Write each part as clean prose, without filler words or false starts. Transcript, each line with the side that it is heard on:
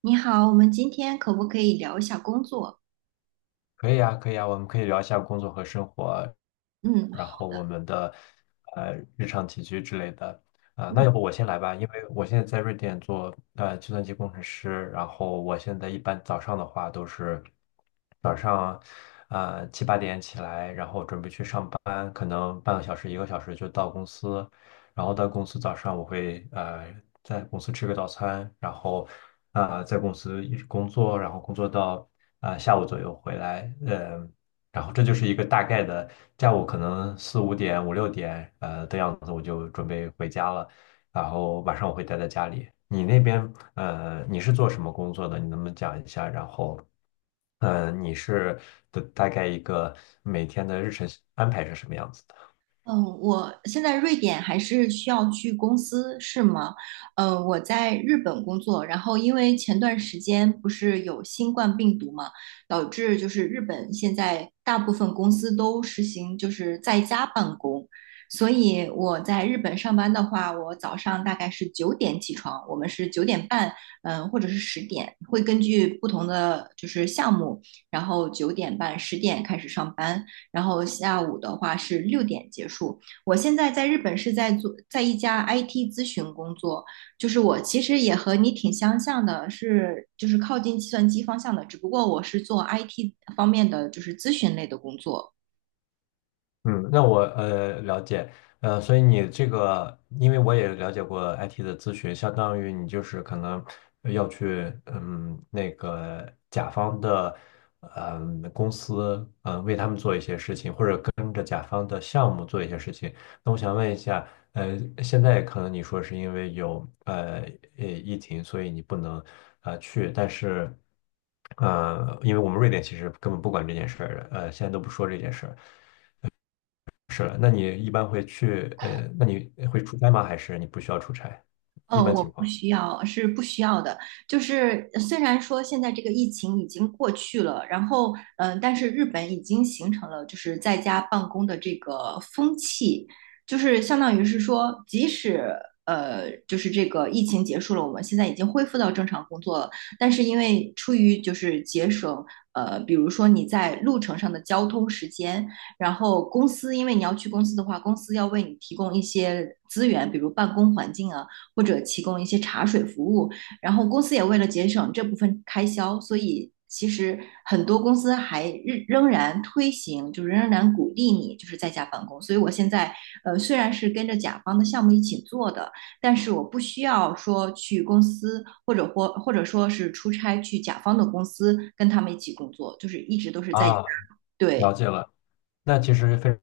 right: 你好，我们今天可不可以聊一下工作？
left: 可以啊，可以啊，我们可以聊一下工作和生活，
right: 嗯，
left: 然后我们的日常起居之类的。那要不我先来吧，因为我现在在瑞典做计算机工程师，然后我现在一般早上的话都是早上七八点起来，然后准备去上班，可能半个小时一个小时就到公司，然后到公司早上我会在公司吃个早餐，然后在公司一直工作，然后工作到下午左右回来，然后这就是一个大概的下午可能四五点五六点的样子我就准备回家了，然后晚上我会待在家里。你那边你是做什么工作的？你能不能讲一下？你是的大概一个每天的日程安排是什么样子的？
right: 嗯，我现在瑞典还是需要去公司，是吗？嗯，我在日本工作，然后因为前段时间不是有新冠病毒嘛，导致就是日本现在大部分公司都实行就是在家办公，所以我在日本上班的话，我早上大概是九点起床，我们是九点半，嗯、或者是十点，会根据不同的就是项目，然后九点半、十点开始上班。然后下午的话是六点结束。我现在在日本是在做在一家 IT 咨询工作，就是我其实也和你挺相像的，是就是靠近计算机方向的，只不过我是做 IT 方面的就是咨询类的工作。
left: 嗯，那我了解，所以你这个，因为我也了解过 IT 的咨询，相当于你就是可能要去那个甲方的公司为他们做一些事情，或者跟着甲方的项目做一些事情。那我想问一下，现在可能你说是因为有疫情，所以你不能去，但是因为我们瑞典其实根本不管这件事儿，现在都不说这件事儿。是，了，那你一般会去，那你会出差吗？还是你不需要出差？
right: 嗯，
left: 一般
right: 我
left: 情
right: 不
left: 况。
right: 需要，是不需要的。就是虽然说现在这个疫情已经过去了，然后嗯、但是日本已经形成了就是在家办公的这个风气，就是相当于是说，即使就是这个疫情结束了，我们现在已经恢复到正常工作了，但是因为出于就是节省，比如说你在路程上的交通时间，然后公司因为你要去公司的话，公司要为你提供一些资源，比如办公环境啊。或者提供一些茶水服务。然后公司也为了节省这部分开销，所以其实很多公司还仍然推行，就是仍然鼓励你就是在家办公。所以我现在虽然是跟着甲方的项目一起做的，但是我不需要说去公司或者说是出差去甲方的公司跟他们一起工作，就是一直都是在家。
left: 啊，了
right: 对，
left: 解了。那其实非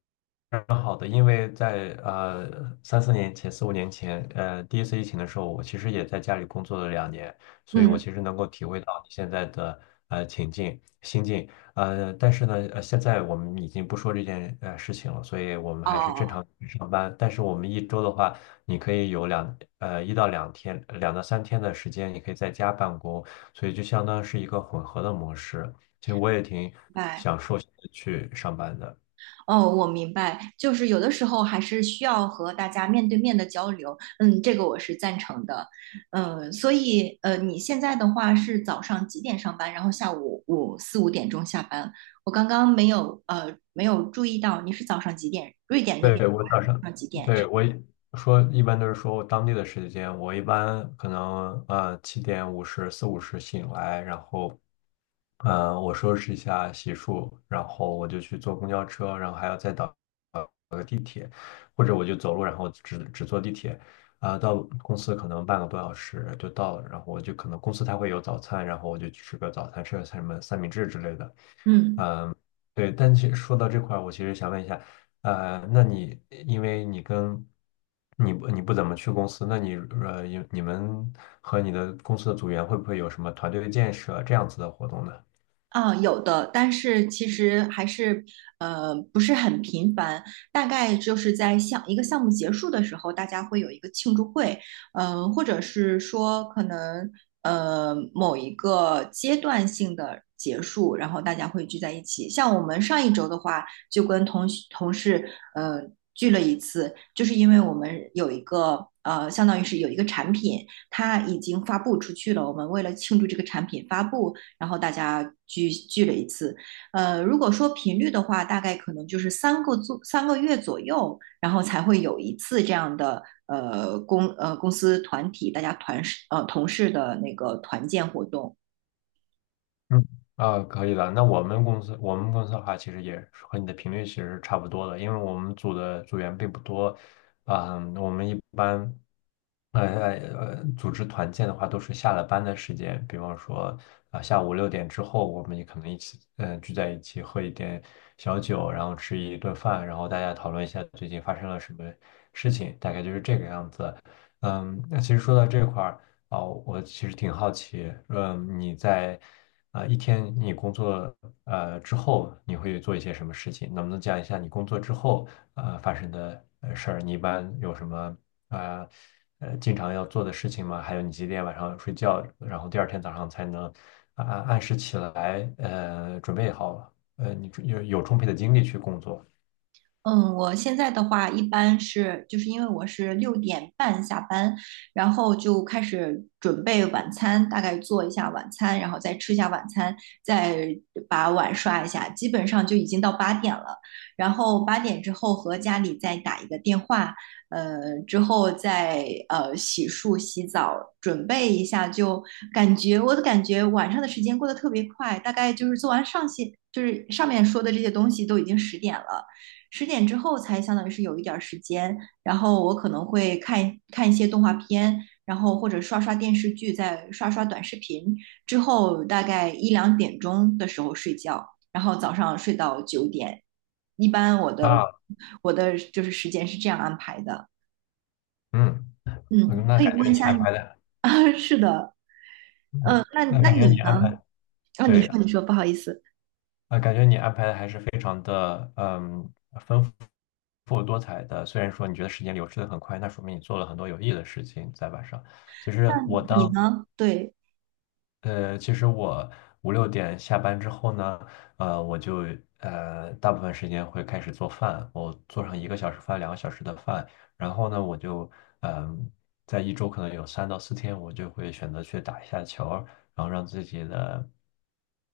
left: 蛮好的，因为在三四年前、四五年前，第一次疫情的时候，我其实也在家里工作了2年，所以我
right: 嗯，
left: 其实能够体会到你现在的情境、心境。但是呢，现在我们已经不说这件事情了，所以我们还是正
right: 哦，
left: 常去上班。但是我们一周的话，你可以有一到两天、两到三天的时间，你可以在家办公，所以就相当是一个混合的模式。其实我也挺
right: 明白。
left: 享受去上班的。
right: 哦，我明白，就是有的时候还是需要和大家面对面的交流，嗯，这个我是赞成的，嗯，所以，你现在的话是早上几点上班，然后下午五点钟下班？我刚刚没有注意到你是早上几点，瑞典那边
left: 对，我早上，
right: 早上几点上？
left: 对，我一般都是说当地的时间，我一般可能七点五十四五十醒来，然后我收拾一下洗漱，然后我就去坐公交车，然后还要再等，或者我就走路，然后只坐地铁，到公司可能半个多小时就到了，然后我就可能公司它会有早餐，然后我就去吃个早餐，吃个什么三明治之类的。
right: 嗯。
left: 对，但其实说到这块儿，我其实想问一下，那你因为你跟你不怎么去公司，那你你们和你的公司的组员会不会有什么团队建设这样子的活动呢？
right: 啊，有的，但是其实还是不是很频繁，大概就是一个项目结束的时候，大家会有一个庆祝会，或者是说可能某一个阶段性的结束，然后大家会聚在一起。像我们上一周的话，就跟同事聚了一次，就是因为我们有一个相当于是有一个产品，它已经发布出去了，我们为了庆祝这个产品发布。然后大家聚了一次。如果说频率的话，大概可能就是三个月左右，然后才会有一次这样的公司团体大家团呃同事的那个团建活动。
left: 嗯，啊，可以的。那我们公司，我们公司的话，其实也是和你的频率其实是差不多的，因为我们组的组员并不多，啊，我们一般。组织团建的话，都是下了班的时间，比方说下午6点之后，我们也可能一起，聚在一起喝一点小酒，然后吃一顿饭，然后大家讨论一下最近发生了什么事情，大概就是这个样子。嗯，那其实说到这块儿我其实挺好奇，你在一天你工作之后，你会做一些什么事情？能不能讲一下你工作之后发生的事儿？你一般有什么啊？呃经常要做的事情嘛，还有你几点晚上睡觉，然后第二天早上才能按时起来，准备好，你有充沛的精力去工作。
right: 嗯，我现在的话一般是，就是因为我是六点半下班，然后就开始准备晚餐，大概做一下晚餐，然后再吃一下晚餐，再把碗刷一下，基本上就已经到八点了。然后八点之后和家里再打一个电话，之后再洗漱、洗澡，准备一下，就感觉我的感觉晚上的时间过得特别快，大概就是做完上些，就是上面说的这些东西都已经十点了。十点之后才相当于是有一点时间，然后我可能会看看一些动画片，然后或者刷刷电视剧，再刷刷短视频，之后大概一两点钟的时候睡觉，然后早上睡到九点。一般
left: 啊，
right: 我的就是时间是这样安排的。
left: 嗯，
right: 嗯，
left: 嗯那
right: 可以
left: 感
right: 问
left: 觉
right: 一
left: 你
right: 下
left: 安
right: 你
left: 排的，
right: 啊，是的，
left: 嗯，
right: 那
left: 那
right: 那
left: 感觉你
right: 你
left: 安
right: 呢？
left: 排，
right: 啊，
left: 对，
right: 你说，不好意思，
left: 感觉你安排的还是非常的，丰富。丰富多彩的，虽然说你觉得时间流逝的很快，那说明你做了很多有意义的事情在晚上。其
right: 那
left: 实我
right: 你
left: 当
right: 呢？对。
left: 其实我五六点下班之后呢，我就大部分时间会开始做饭，我做上一个小时饭、两个小时的饭，然后呢，我就嗯、在一周可能有三到四天，我就会选择去打一下球儿然后让自己的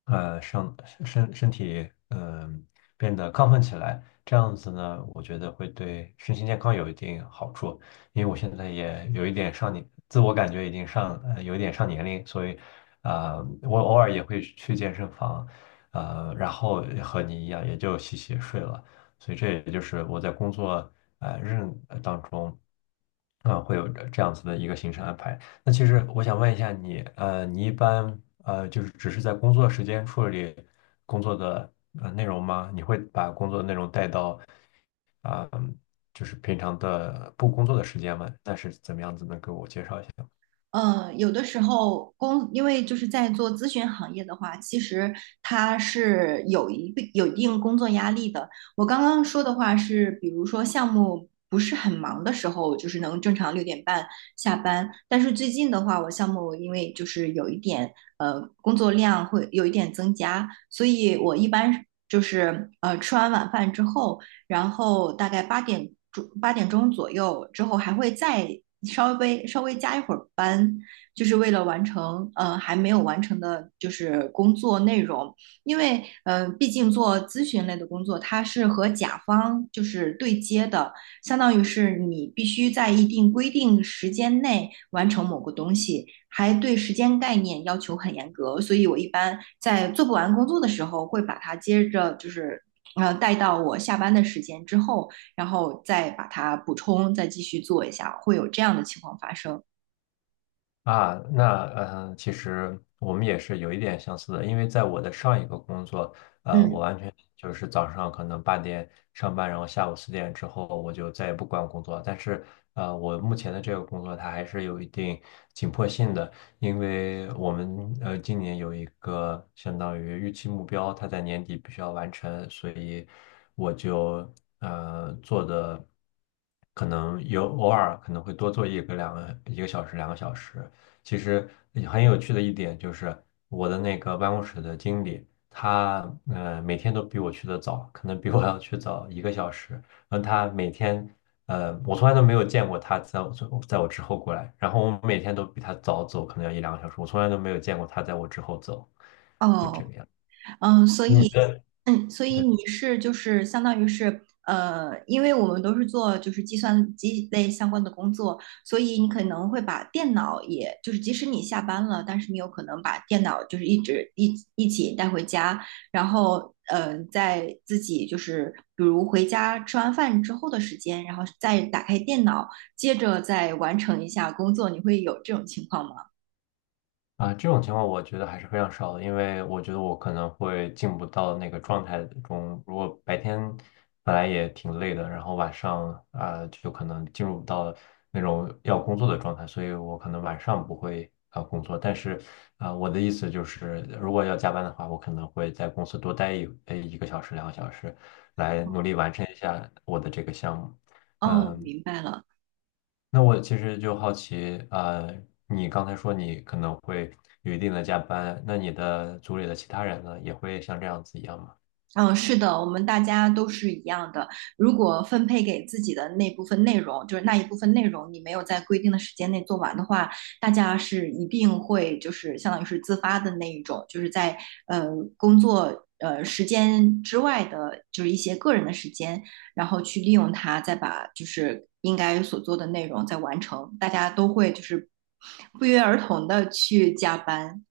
left: 呃上身身体变得亢奋起来，这样子呢，我觉得会对身心健康有一定好处。因为我现在也有一点上年，自我感觉已经上，有一点上年龄，所以，啊、我偶尔也会去健身房，然后和你一样，也就洗洗睡了。所以这也就是我在工作呃日呃当中。啊，会有这样子的一个行程安排。那其实我想问一下你，你一般就是只是在工作时间处理工作的内容吗？你会把工作内容带到啊，就是平常的不工作的时间吗？那是怎么样子？能给我介绍一下？
right: 呃，有的时候工，因为就是在做咨询行业的话，其实它是有一定工作压力的。我刚刚说的话是，比如说项目不是很忙的时候，就是能正常六点半下班。但是最近的话，我项目因为就是有一点工作量会有一点增加，所以我一般就是吃完晚饭之后。然后大概八点钟左右之后还会再稍微加一会儿班，就是为了完成还没有完成的就是工作内容，因为毕竟做咨询类的工作，它是和甲方就是对接的，相当于是你必须在一定规定时间内完成某个东西，还对时间概念要求很严格。所以我一般在做不完工作的时候，会把它接着带到我下班的时间之后，然后再把它补充，再继续做一下，会有这样的情况发生。
left: 啊，那其实我们也是有一点相似的，因为在我的上一个工作，我
right: 嗯。
left: 完全就是早上可能八点上班，然后下午4点之后我就再也不管工作。但是，我目前的这个工作它还是有一定紧迫性的，因为我们今年有一个相当于预期目标，它在年底必须要完成，所以我就做的可能有偶尔可能会多做一个两个一个小时两个小时。其实很有趣的一点就是，我的那个办公室的经理，他每天都比我去的早，可能比我要去早一个小时。然后他每天，我从来都没有见过他在我之后过来。然后我每天都比他早走，可能要一两个小时。我从来都没有见过他在我之后走，就这
right: 哦，
left: 个样。
right: 嗯，所
left: 你
right: 以
left: 的，对。
right: 嗯，所以你是就是相当于是因为我们都是做就是计算机类相关的工作，所以你可能会把电脑也，就是即使你下班了，但是你有可能把电脑就是一直一一起带回家，然后嗯，在自己就是比如回家吃完饭之后的时间，然后再打开电脑，接着再完成一下工作，你会有这种情况吗？
left: 这种情况我觉得还是非常少的，因为我觉得我可能会进不到那个状态中。如果白天本来也挺累的，然后晚上就可能进入不到那种要工作的状态，所以我可能晚上不会工作。但是我的意思就是，如果要加班的话，我可能会在公司多待一个小时、两个小时，来努力完成一下我的这个项目。
right: 哦，
left: 嗯，
right: 明白了。
left: 那我其实就好奇，你刚才说你可能会有一定的加班，那你的组里的其他人呢，也会像这样子一样吗？
right: 嗯，是的，我们大家都是一样的。如果分配给自己的那部分内容，就是那一部分内容，你没有在规定的时间内做完的话，大家是一定会就是相当于是自发的那一种，就是在呃工作呃时间之外的，就是一些个人的时间，然后去利用它，再把就是应该所做的内容再完成。大家都会就是不约而同的去加班。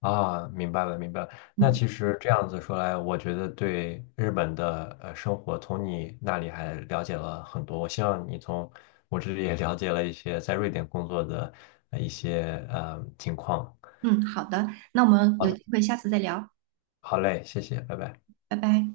left: 啊，明白了，明白了。那
right: 嗯
left: 其实这样子说来，我觉得对日本的生活，从你那里还了解了很多。我希望你从我这里也了解了一些在瑞典工作的一些情况。
right: 嗯，好的，那我们有机会下次再聊，
left: 好嘞，谢谢，拜拜。
right: 拜拜。